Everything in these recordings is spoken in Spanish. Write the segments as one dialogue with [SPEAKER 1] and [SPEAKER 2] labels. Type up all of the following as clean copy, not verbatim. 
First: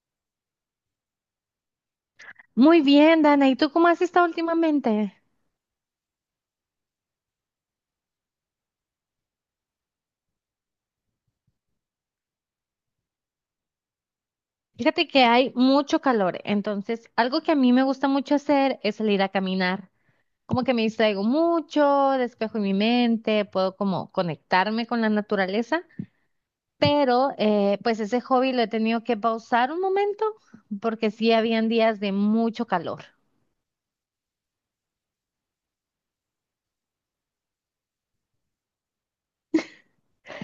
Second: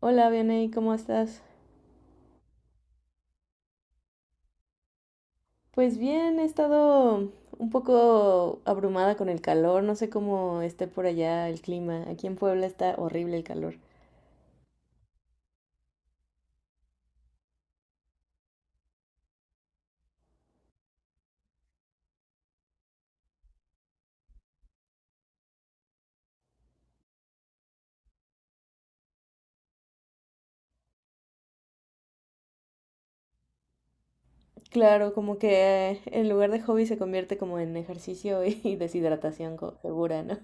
[SPEAKER 1] Hola, Vianey, ¿cómo estás?
[SPEAKER 2] Muy bien, Dana. ¿Y tú cómo has estado últimamente?
[SPEAKER 1] Pues bien, he estado un poco abrumada con el calor, no sé cómo esté por allá el clima. Aquí en Puebla está horrible el calor.
[SPEAKER 2] Fíjate que hay mucho calor, entonces algo que a mí me gusta mucho hacer es salir a caminar. Como que me distraigo mucho, despejo mi mente, puedo como conectarme con la naturaleza, pero pues ese hobby lo he tenido que pausar un momento porque sí habían días de mucho calor.
[SPEAKER 1] Claro, como que en lugar de hobby se convierte como en ejercicio y deshidratación segura, ¿no?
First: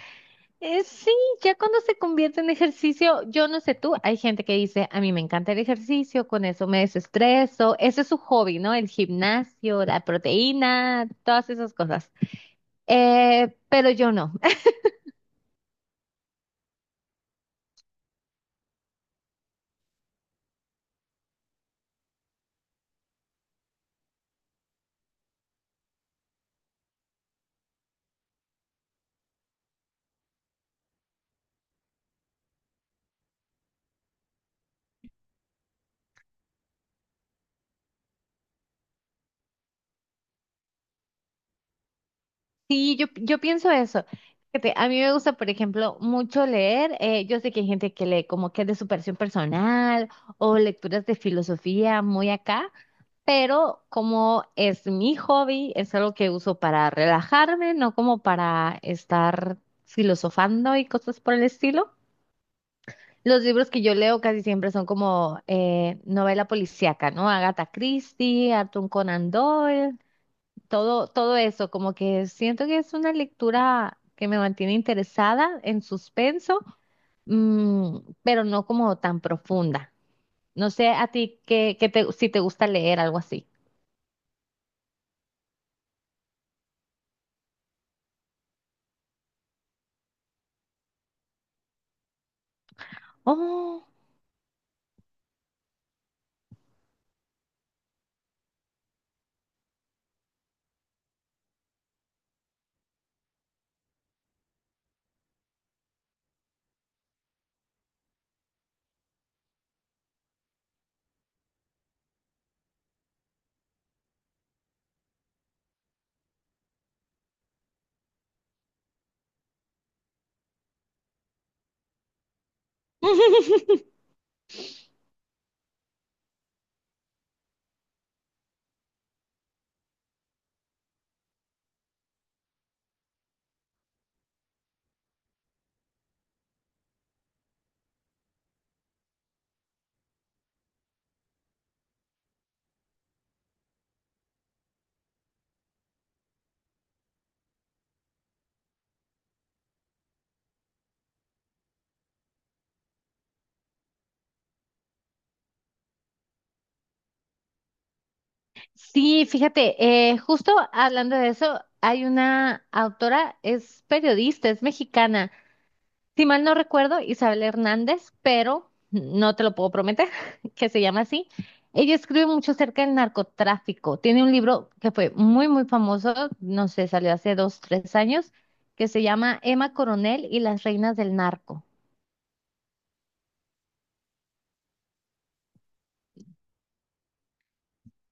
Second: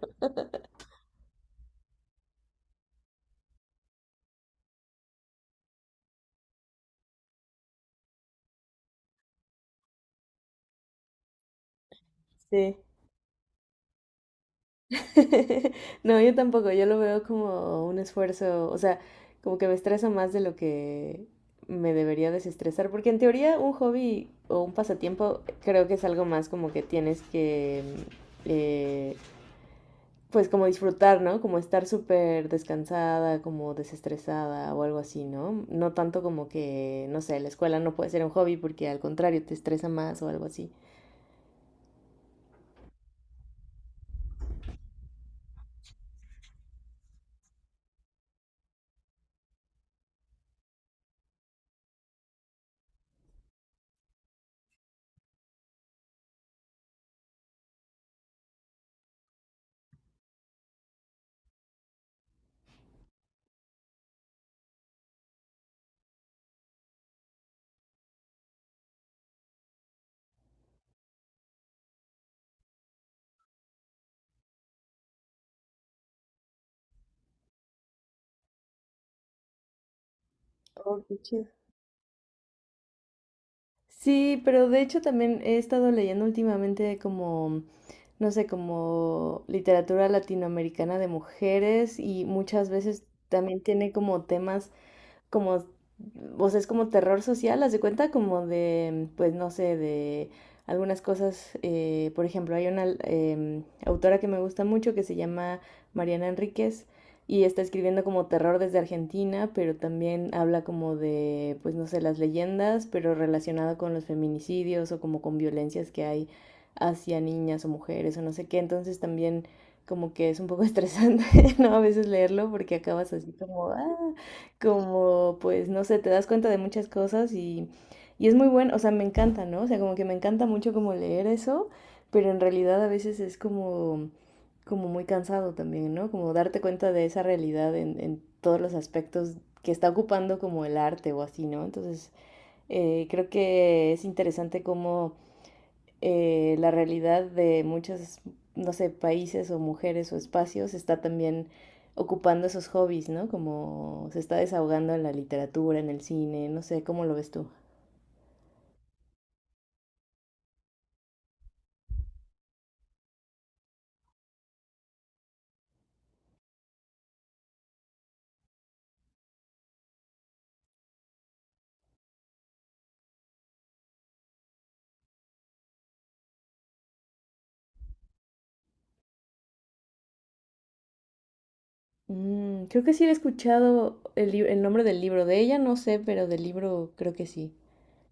[SPEAKER 2] Sí, ya cuando se convierte en ejercicio, yo no sé tú, hay gente que dice, a mí me encanta el ejercicio, con eso me desestreso, ese es su hobby, ¿no? El gimnasio, la proteína, todas esas cosas.
[SPEAKER 1] Sí.
[SPEAKER 2] Pero yo no.
[SPEAKER 1] No, yo tampoco, yo lo veo como un esfuerzo, o sea, como que me estresa más de lo que me debería desestresar, porque en teoría un hobby o un pasatiempo creo que es algo más como que tienes que, mm, eh, pues como disfrutar, ¿no? Como estar súper descansada, como desestresada o algo así, ¿no? No tanto como que, no sé, la escuela no puede ser un hobby porque al contrario te estresa más o algo así.
[SPEAKER 2] Sí, yo pienso eso. Fíjate, a mí me gusta, por ejemplo, mucho leer. Yo sé que hay gente que lee como que es de superación personal o lecturas de filosofía muy acá. Pero como es mi hobby, es algo que uso para relajarme, no como para estar filosofando y cosas por el estilo. Los libros que yo leo casi siempre son como novela policíaca, ¿no? Agatha Christie, Arthur Conan Doyle, todo eso, como que siento que es una lectura que me mantiene interesada en suspenso, pero no como tan profunda. No sé
[SPEAKER 1] Oh,
[SPEAKER 2] a
[SPEAKER 1] qué
[SPEAKER 2] ti
[SPEAKER 1] chido.
[SPEAKER 2] qué, si te gusta leer algo así.
[SPEAKER 1] Sí, pero de hecho también he estado leyendo últimamente como no sé, como literatura latinoamericana de mujeres y muchas veces también
[SPEAKER 2] Oh.
[SPEAKER 1] tiene como temas como, o sea, es como terror social, haz de cuenta, como de, pues no sé, de algunas cosas, por ejemplo, hay una autora que me gusta mucho que se llama Mariana Enríquez y está escribiendo como terror desde Argentina, pero también habla como de, pues no sé, las leyendas, pero relacionado con los feminicidios o como con violencias que hay hacia niñas o mujeres o no sé qué, entonces también como que es un poco estresante, ¿no? A veces leerlo porque acabas así como, ah, como pues no sé, te das cuenta de muchas cosas y es muy bueno, o sea, me encanta, ¿no? O sea, como que me encanta mucho como leer eso, pero en realidad a veces es como, como muy cansado también, ¿no? Como darte cuenta de esa realidad en todos los aspectos que está ocupando como el arte o así, ¿no? Entonces, creo que es interesante cómo la realidad de muchos, no sé, países o mujeres o espacios está también ocupando esos hobbies, ¿no? Como se está desahogando en la literatura, en el cine, no sé, ¿cómo lo ves tú?
[SPEAKER 2] Sí, fíjate, justo hablando de eso, hay una autora, es periodista, es mexicana, si mal no recuerdo, Isabel Hernández, pero no te lo puedo prometer, que se llama así. Ella escribe mucho acerca del narcotráfico. Tiene un libro que fue muy, muy famoso, no sé, salió hace dos, tres años, que se llama Emma Coronel y las reinas del narco.
[SPEAKER 1] Mm, creo que sí he escuchado el nombre del libro, de ella no sé, pero del libro creo que sí.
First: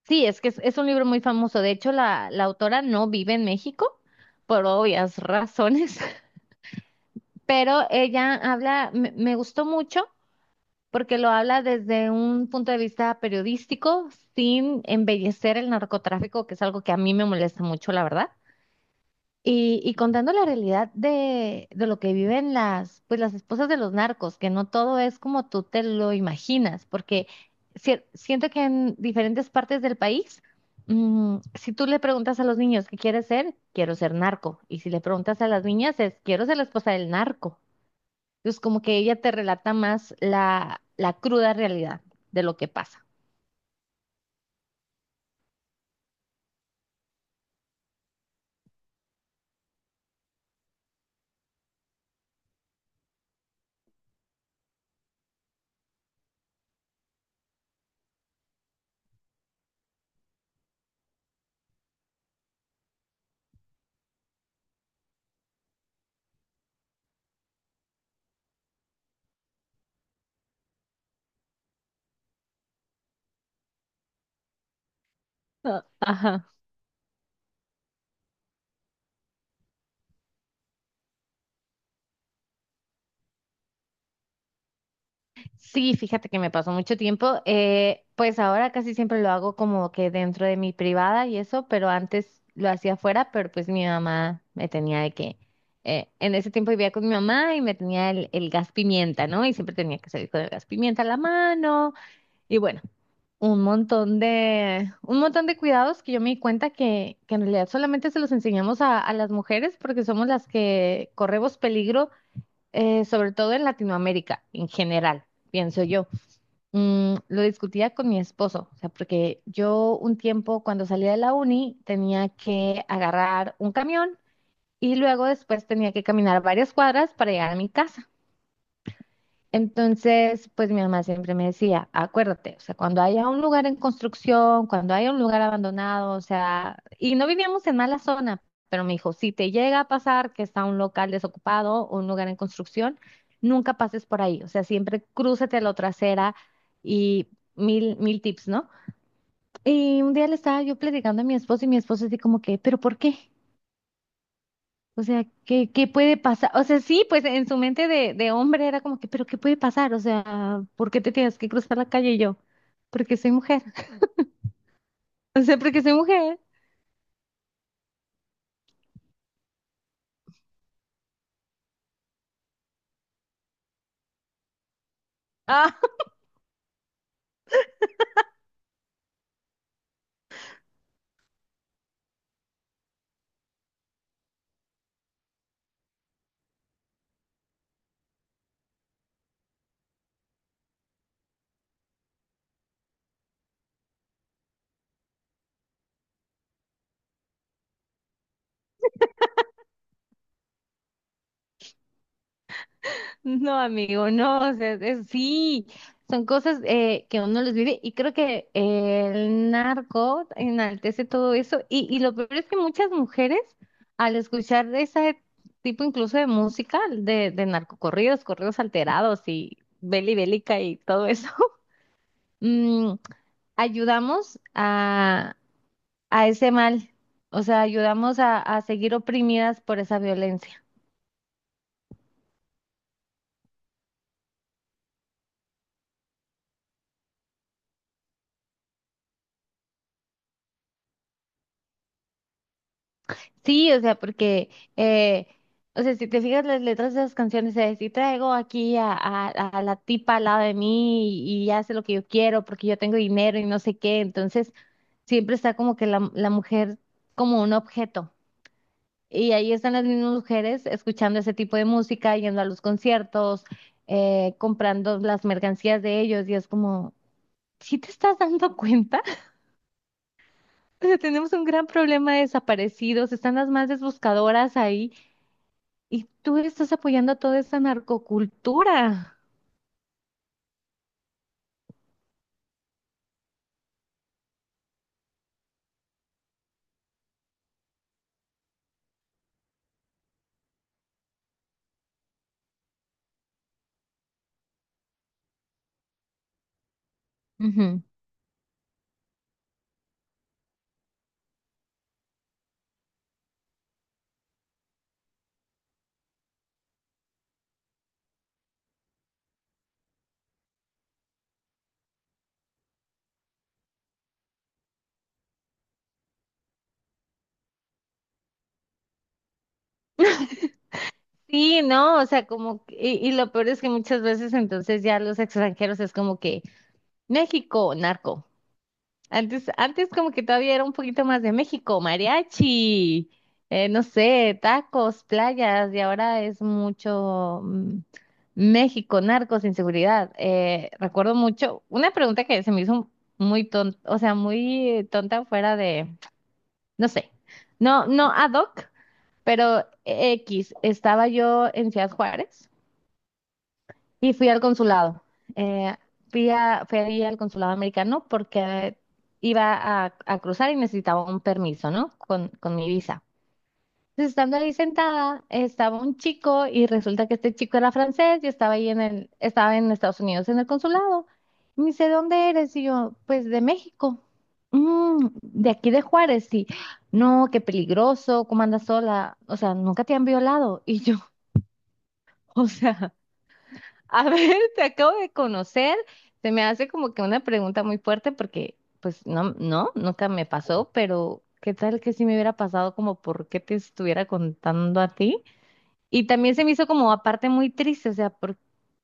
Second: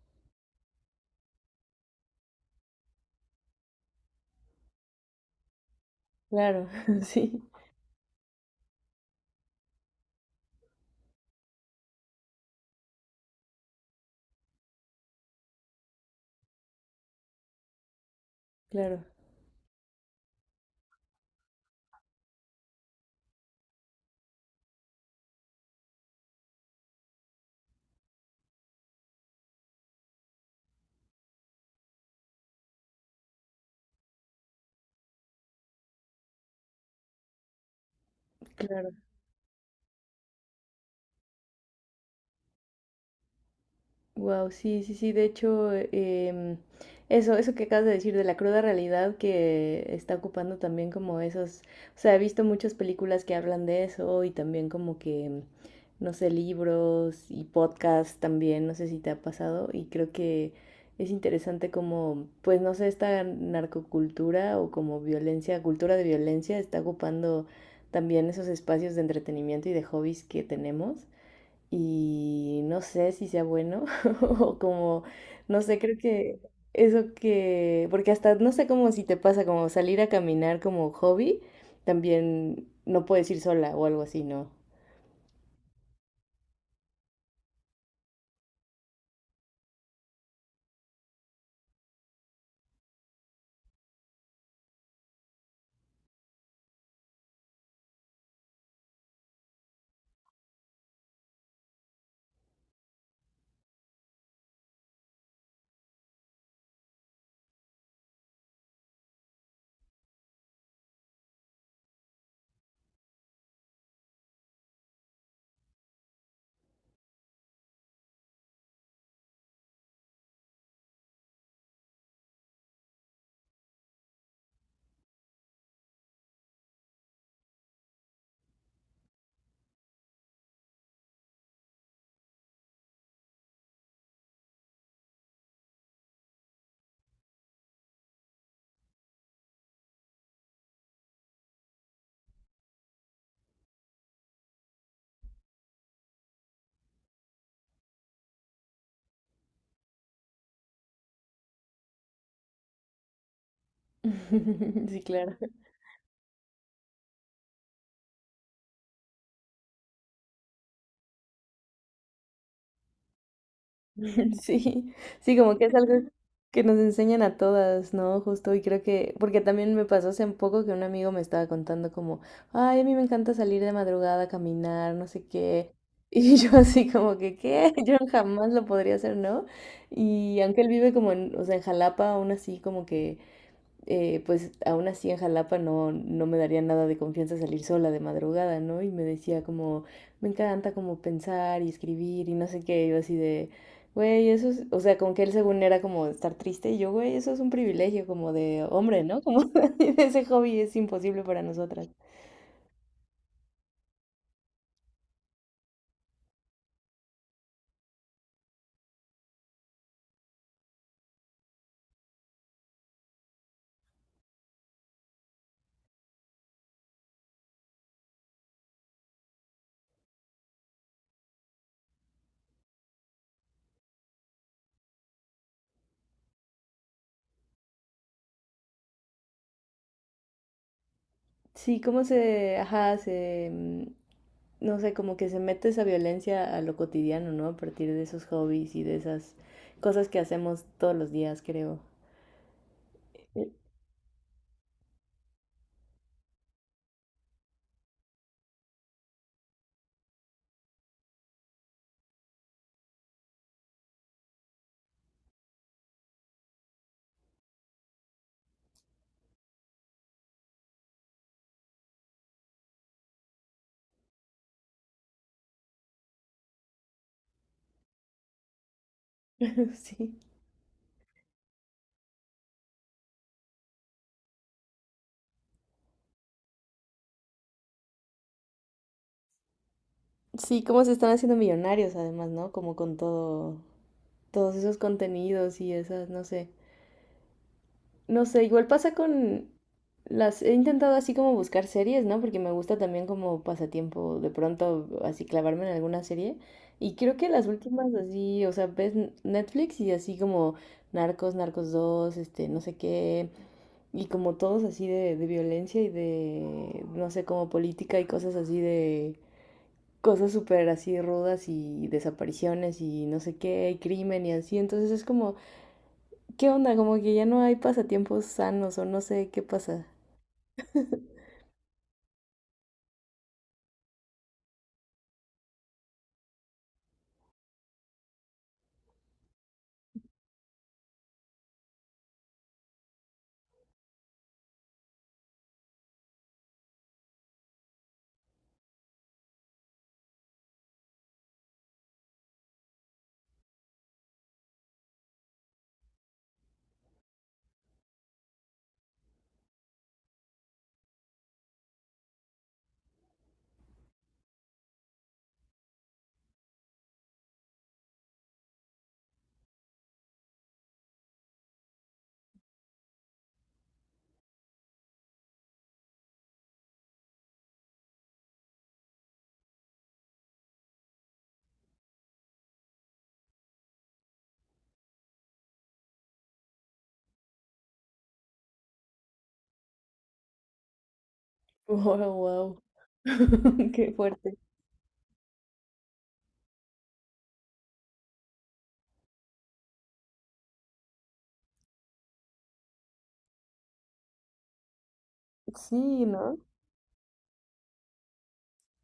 [SPEAKER 2] Sí, es que es un libro muy famoso. De hecho, la autora no vive en México por obvias razones.
[SPEAKER 1] Claro, sí,
[SPEAKER 2] Pero ella habla, me gustó mucho porque lo habla desde un punto de vista periodístico, sin embellecer el narcotráfico, que es algo que a mí me molesta mucho, la verdad.
[SPEAKER 1] claro,
[SPEAKER 2] Y contando la realidad de lo que viven pues las esposas de los narcos, que no todo es como tú te lo imaginas, porque siento que en diferentes partes del país, si tú le preguntas a los niños qué quieres ser, quiero ser narco, y si le preguntas a las niñas es, quiero ser la esposa del narco. Entonces, como
[SPEAKER 1] claro.
[SPEAKER 2] que ella te relata más la cruda realidad de lo que pasa.
[SPEAKER 1] Wow, sí, sí, sí. De hecho, eso que acabas de decir de la cruda realidad que está ocupando también como esos. O sea, he visto muchas películas que hablan de eso y también como que, no sé, libros y podcasts también. No sé si te ha pasado y creo que es interesante como, pues no sé, esta narcocultura o como violencia, cultura de violencia está ocupando también esos espacios de entretenimiento y de hobbies que tenemos y no sé si sea bueno o como, no sé,
[SPEAKER 2] Ah,
[SPEAKER 1] creo que
[SPEAKER 2] ajá.
[SPEAKER 1] eso que, porque hasta no sé cómo si te pasa como salir a caminar como hobby, también no puedes ir sola o algo así, ¿no?
[SPEAKER 2] Sí, fíjate que me pasó mucho tiempo. Pues ahora casi siempre lo hago como que dentro de mi privada y eso, pero antes lo hacía afuera, pero pues mi mamá me tenía de que, en ese tiempo vivía con mi mamá y me tenía el gas pimienta, ¿no? Y siempre tenía que salir con el gas pimienta a la mano. Y bueno, un montón de cuidados que yo me di cuenta que en realidad solamente se los enseñamos a las mujeres porque somos las que corremos peligro, sobre todo en Latinoamérica, en general, pienso yo. Lo discutía con mi esposo, o sea, porque yo un tiempo cuando salía de la uni tenía que agarrar un camión y luego después tenía que caminar varias cuadras para llegar a mi casa. Entonces, pues mi mamá siempre me decía, acuérdate, o sea, cuando haya un lugar en construcción, cuando haya un lugar abandonado, o sea, y no vivíamos en mala zona, pero me dijo, si te llega a pasar que está un local desocupado o un lugar en construcción, nunca pases por ahí, o sea, siempre crúzate a la trasera y mil, mil tips, ¿no? Y un día le estaba yo platicando a mi esposo y mi esposo así como que, ¿pero por qué?
[SPEAKER 1] Sí,
[SPEAKER 2] O sea,
[SPEAKER 1] claro.
[SPEAKER 2] ¿qué puede pasar? O sea, sí, pues en su mente de hombre era como que, pero ¿qué puede pasar? O sea, ¿por qué te tienes que cruzar la calle y yo? Porque soy mujer.
[SPEAKER 1] Sí, sí,
[SPEAKER 2] O
[SPEAKER 1] como
[SPEAKER 2] sea,
[SPEAKER 1] que es
[SPEAKER 2] porque soy
[SPEAKER 1] algo
[SPEAKER 2] mujer.
[SPEAKER 1] que nos enseñan a todas, ¿no? Justo, y creo que, porque también me pasó hace poco que un amigo me estaba contando como, ay, a mí me encanta salir de madrugada a caminar, no sé qué.
[SPEAKER 2] Ah,
[SPEAKER 1] Y yo así como que, ¿qué? Yo jamás lo podría hacer, ¿no? Y aunque él vive como en, o sea, en Jalapa, aún así como que pues aún así en Jalapa no me daría nada de confianza salir sola de madrugada, ¿no? Y me decía como, me encanta como pensar y escribir y no sé qué, yo así de, güey, eso es, o sea, como que él según era como estar triste y yo, güey, eso es un privilegio como de hombre, ¿no? Como ese hobby es imposible para nosotras.
[SPEAKER 2] no, amigo, no, o sea, sí, son cosas que uno los vive y creo que el narco enaltece todo eso y lo peor es que muchas mujeres al escuchar ese tipo incluso de música, de, narcocorridos, corridos alterados y beli bélica y todo eso. Ayudamos a ese mal, o sea, ayudamos a seguir oprimidas por esa violencia.
[SPEAKER 1] Sí, cómo ajá, no sé, como que se mete esa violencia a lo cotidiano, ¿no? A partir de esos hobbies y de esas cosas que hacemos todos los días, creo.
[SPEAKER 2] Sí, o sea, porque, eh, o sea, si te fijas las letras de esas canciones, si traigo aquí a la tipa al lado de mí y hace lo que yo quiero porque yo tengo dinero y no sé qué, entonces siempre está como que la mujer como un objeto. Y ahí están las mismas mujeres escuchando ese tipo de música, yendo a los conciertos, comprando las mercancías de ellos y es como, ¿si te estás dando cuenta?
[SPEAKER 1] Sí.
[SPEAKER 2] O sea, tenemos un gran problema de desaparecidos, están las madres buscadoras ahí y tú estás apoyando a toda esa narcocultura.
[SPEAKER 1] Sí, cómo se están haciendo millonarios además, ¿no? Como con todo, todos esos contenidos y esas, no sé. No sé, igual pasa con las... He intentado así como buscar series, ¿no? Porque me gusta también como pasatiempo de pronto así clavarme en alguna serie. Y creo que las
[SPEAKER 2] Ujú.
[SPEAKER 1] últimas así, o sea, ves Netflix y así como Narcos, Narcos dos este, no sé qué. Y como todos así de violencia y de, no sé, como política y cosas así de cosas súper así rudas y desapariciones y no sé qué, y crimen y así. Entonces es como, ¿qué onda? Como que ya no hay pasatiempos sanos o no sé qué pasa.
[SPEAKER 2] Sí, no, o sea, como, y lo peor es que muchas veces entonces ya los extranjeros es como que México, narco. Antes como que todavía era un poquito más de México, mariachi, no sé, tacos, playas, y ahora es mucho México, narcos, inseguridad. Recuerdo mucho una pregunta que se me hizo muy tonta, o sea, muy tonta fuera de, no sé, no, no ad hoc, pero X, estaba yo en Ciudad Juárez y fui al consulado. Eh, fui ahí al consulado americano porque iba a cruzar y necesitaba un permiso, ¿no? Con mi visa. Entonces, estando ahí sentada, estaba un chico y resulta que este chico era francés y estaba ahí estaba en Estados Unidos en el consulado. Y me dice, ¿dónde eres? Y yo, pues de México. "Mm, de aquí de Juárez, sí. No, qué peligroso, ¿cómo andas sola? O sea, nunca te han violado." Y yo,
[SPEAKER 1] Wow,
[SPEAKER 2] o
[SPEAKER 1] wow.
[SPEAKER 2] sea.
[SPEAKER 1] Qué
[SPEAKER 2] A
[SPEAKER 1] fuerte.
[SPEAKER 2] ver, te acabo de conocer. Se me hace como que una pregunta muy fuerte porque, pues, no, no, nunca me pasó, pero ¿qué tal que si me hubiera pasado como por qué te estuviera contando a ti?
[SPEAKER 1] Sí,
[SPEAKER 2] Y también
[SPEAKER 1] ¿no?
[SPEAKER 2] se me hizo como aparte muy triste, o sea, ¿por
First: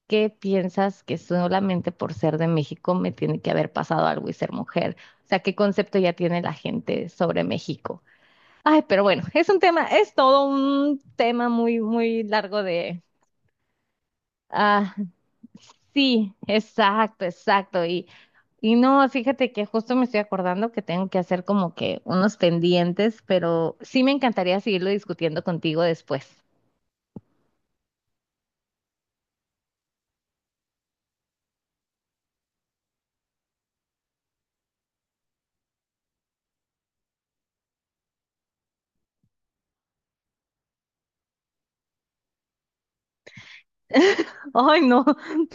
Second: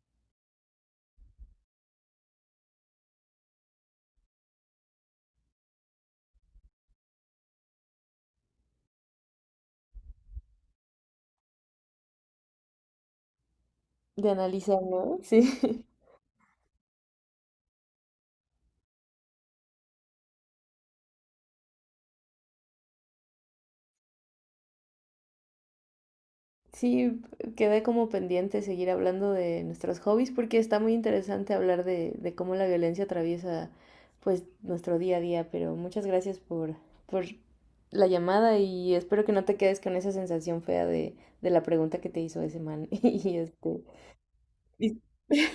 [SPEAKER 2] qué piensas que solamente por ser de México me tiene que haber pasado algo y ser mujer? O sea, ¿qué concepto ya tiene la gente sobre México? Ay, pero bueno, es un tema, es todo un tema muy, muy largo.
[SPEAKER 1] De analizar,
[SPEAKER 2] Ah,
[SPEAKER 1] ¿no? Sí.
[SPEAKER 2] sí, exacto, exacto. Y no, fíjate que justo me estoy acordando que tengo que hacer como que unos pendientes, pero sí me encantaría seguirlo discutiendo contigo después.
[SPEAKER 1] Sí, quedé como pendiente seguir hablando de nuestros hobbies porque está muy interesante hablar de cómo la violencia atraviesa pues nuestro día a día, pero muchas gracias por la llamada y espero que no te quedes con esa sensación fea de la pregunta que te hizo ese man. Y este,
[SPEAKER 2] Ay,
[SPEAKER 1] y-
[SPEAKER 2] no,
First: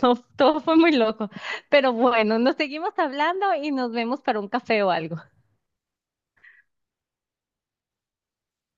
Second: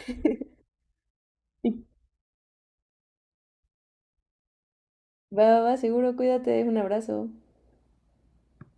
[SPEAKER 2] no, todo fue muy loco.
[SPEAKER 1] y-
[SPEAKER 2] Pero bueno, nos seguimos hablando y nos vemos para un café o algo.
[SPEAKER 1] va, va, va, seguro, cuídate, un abrazo.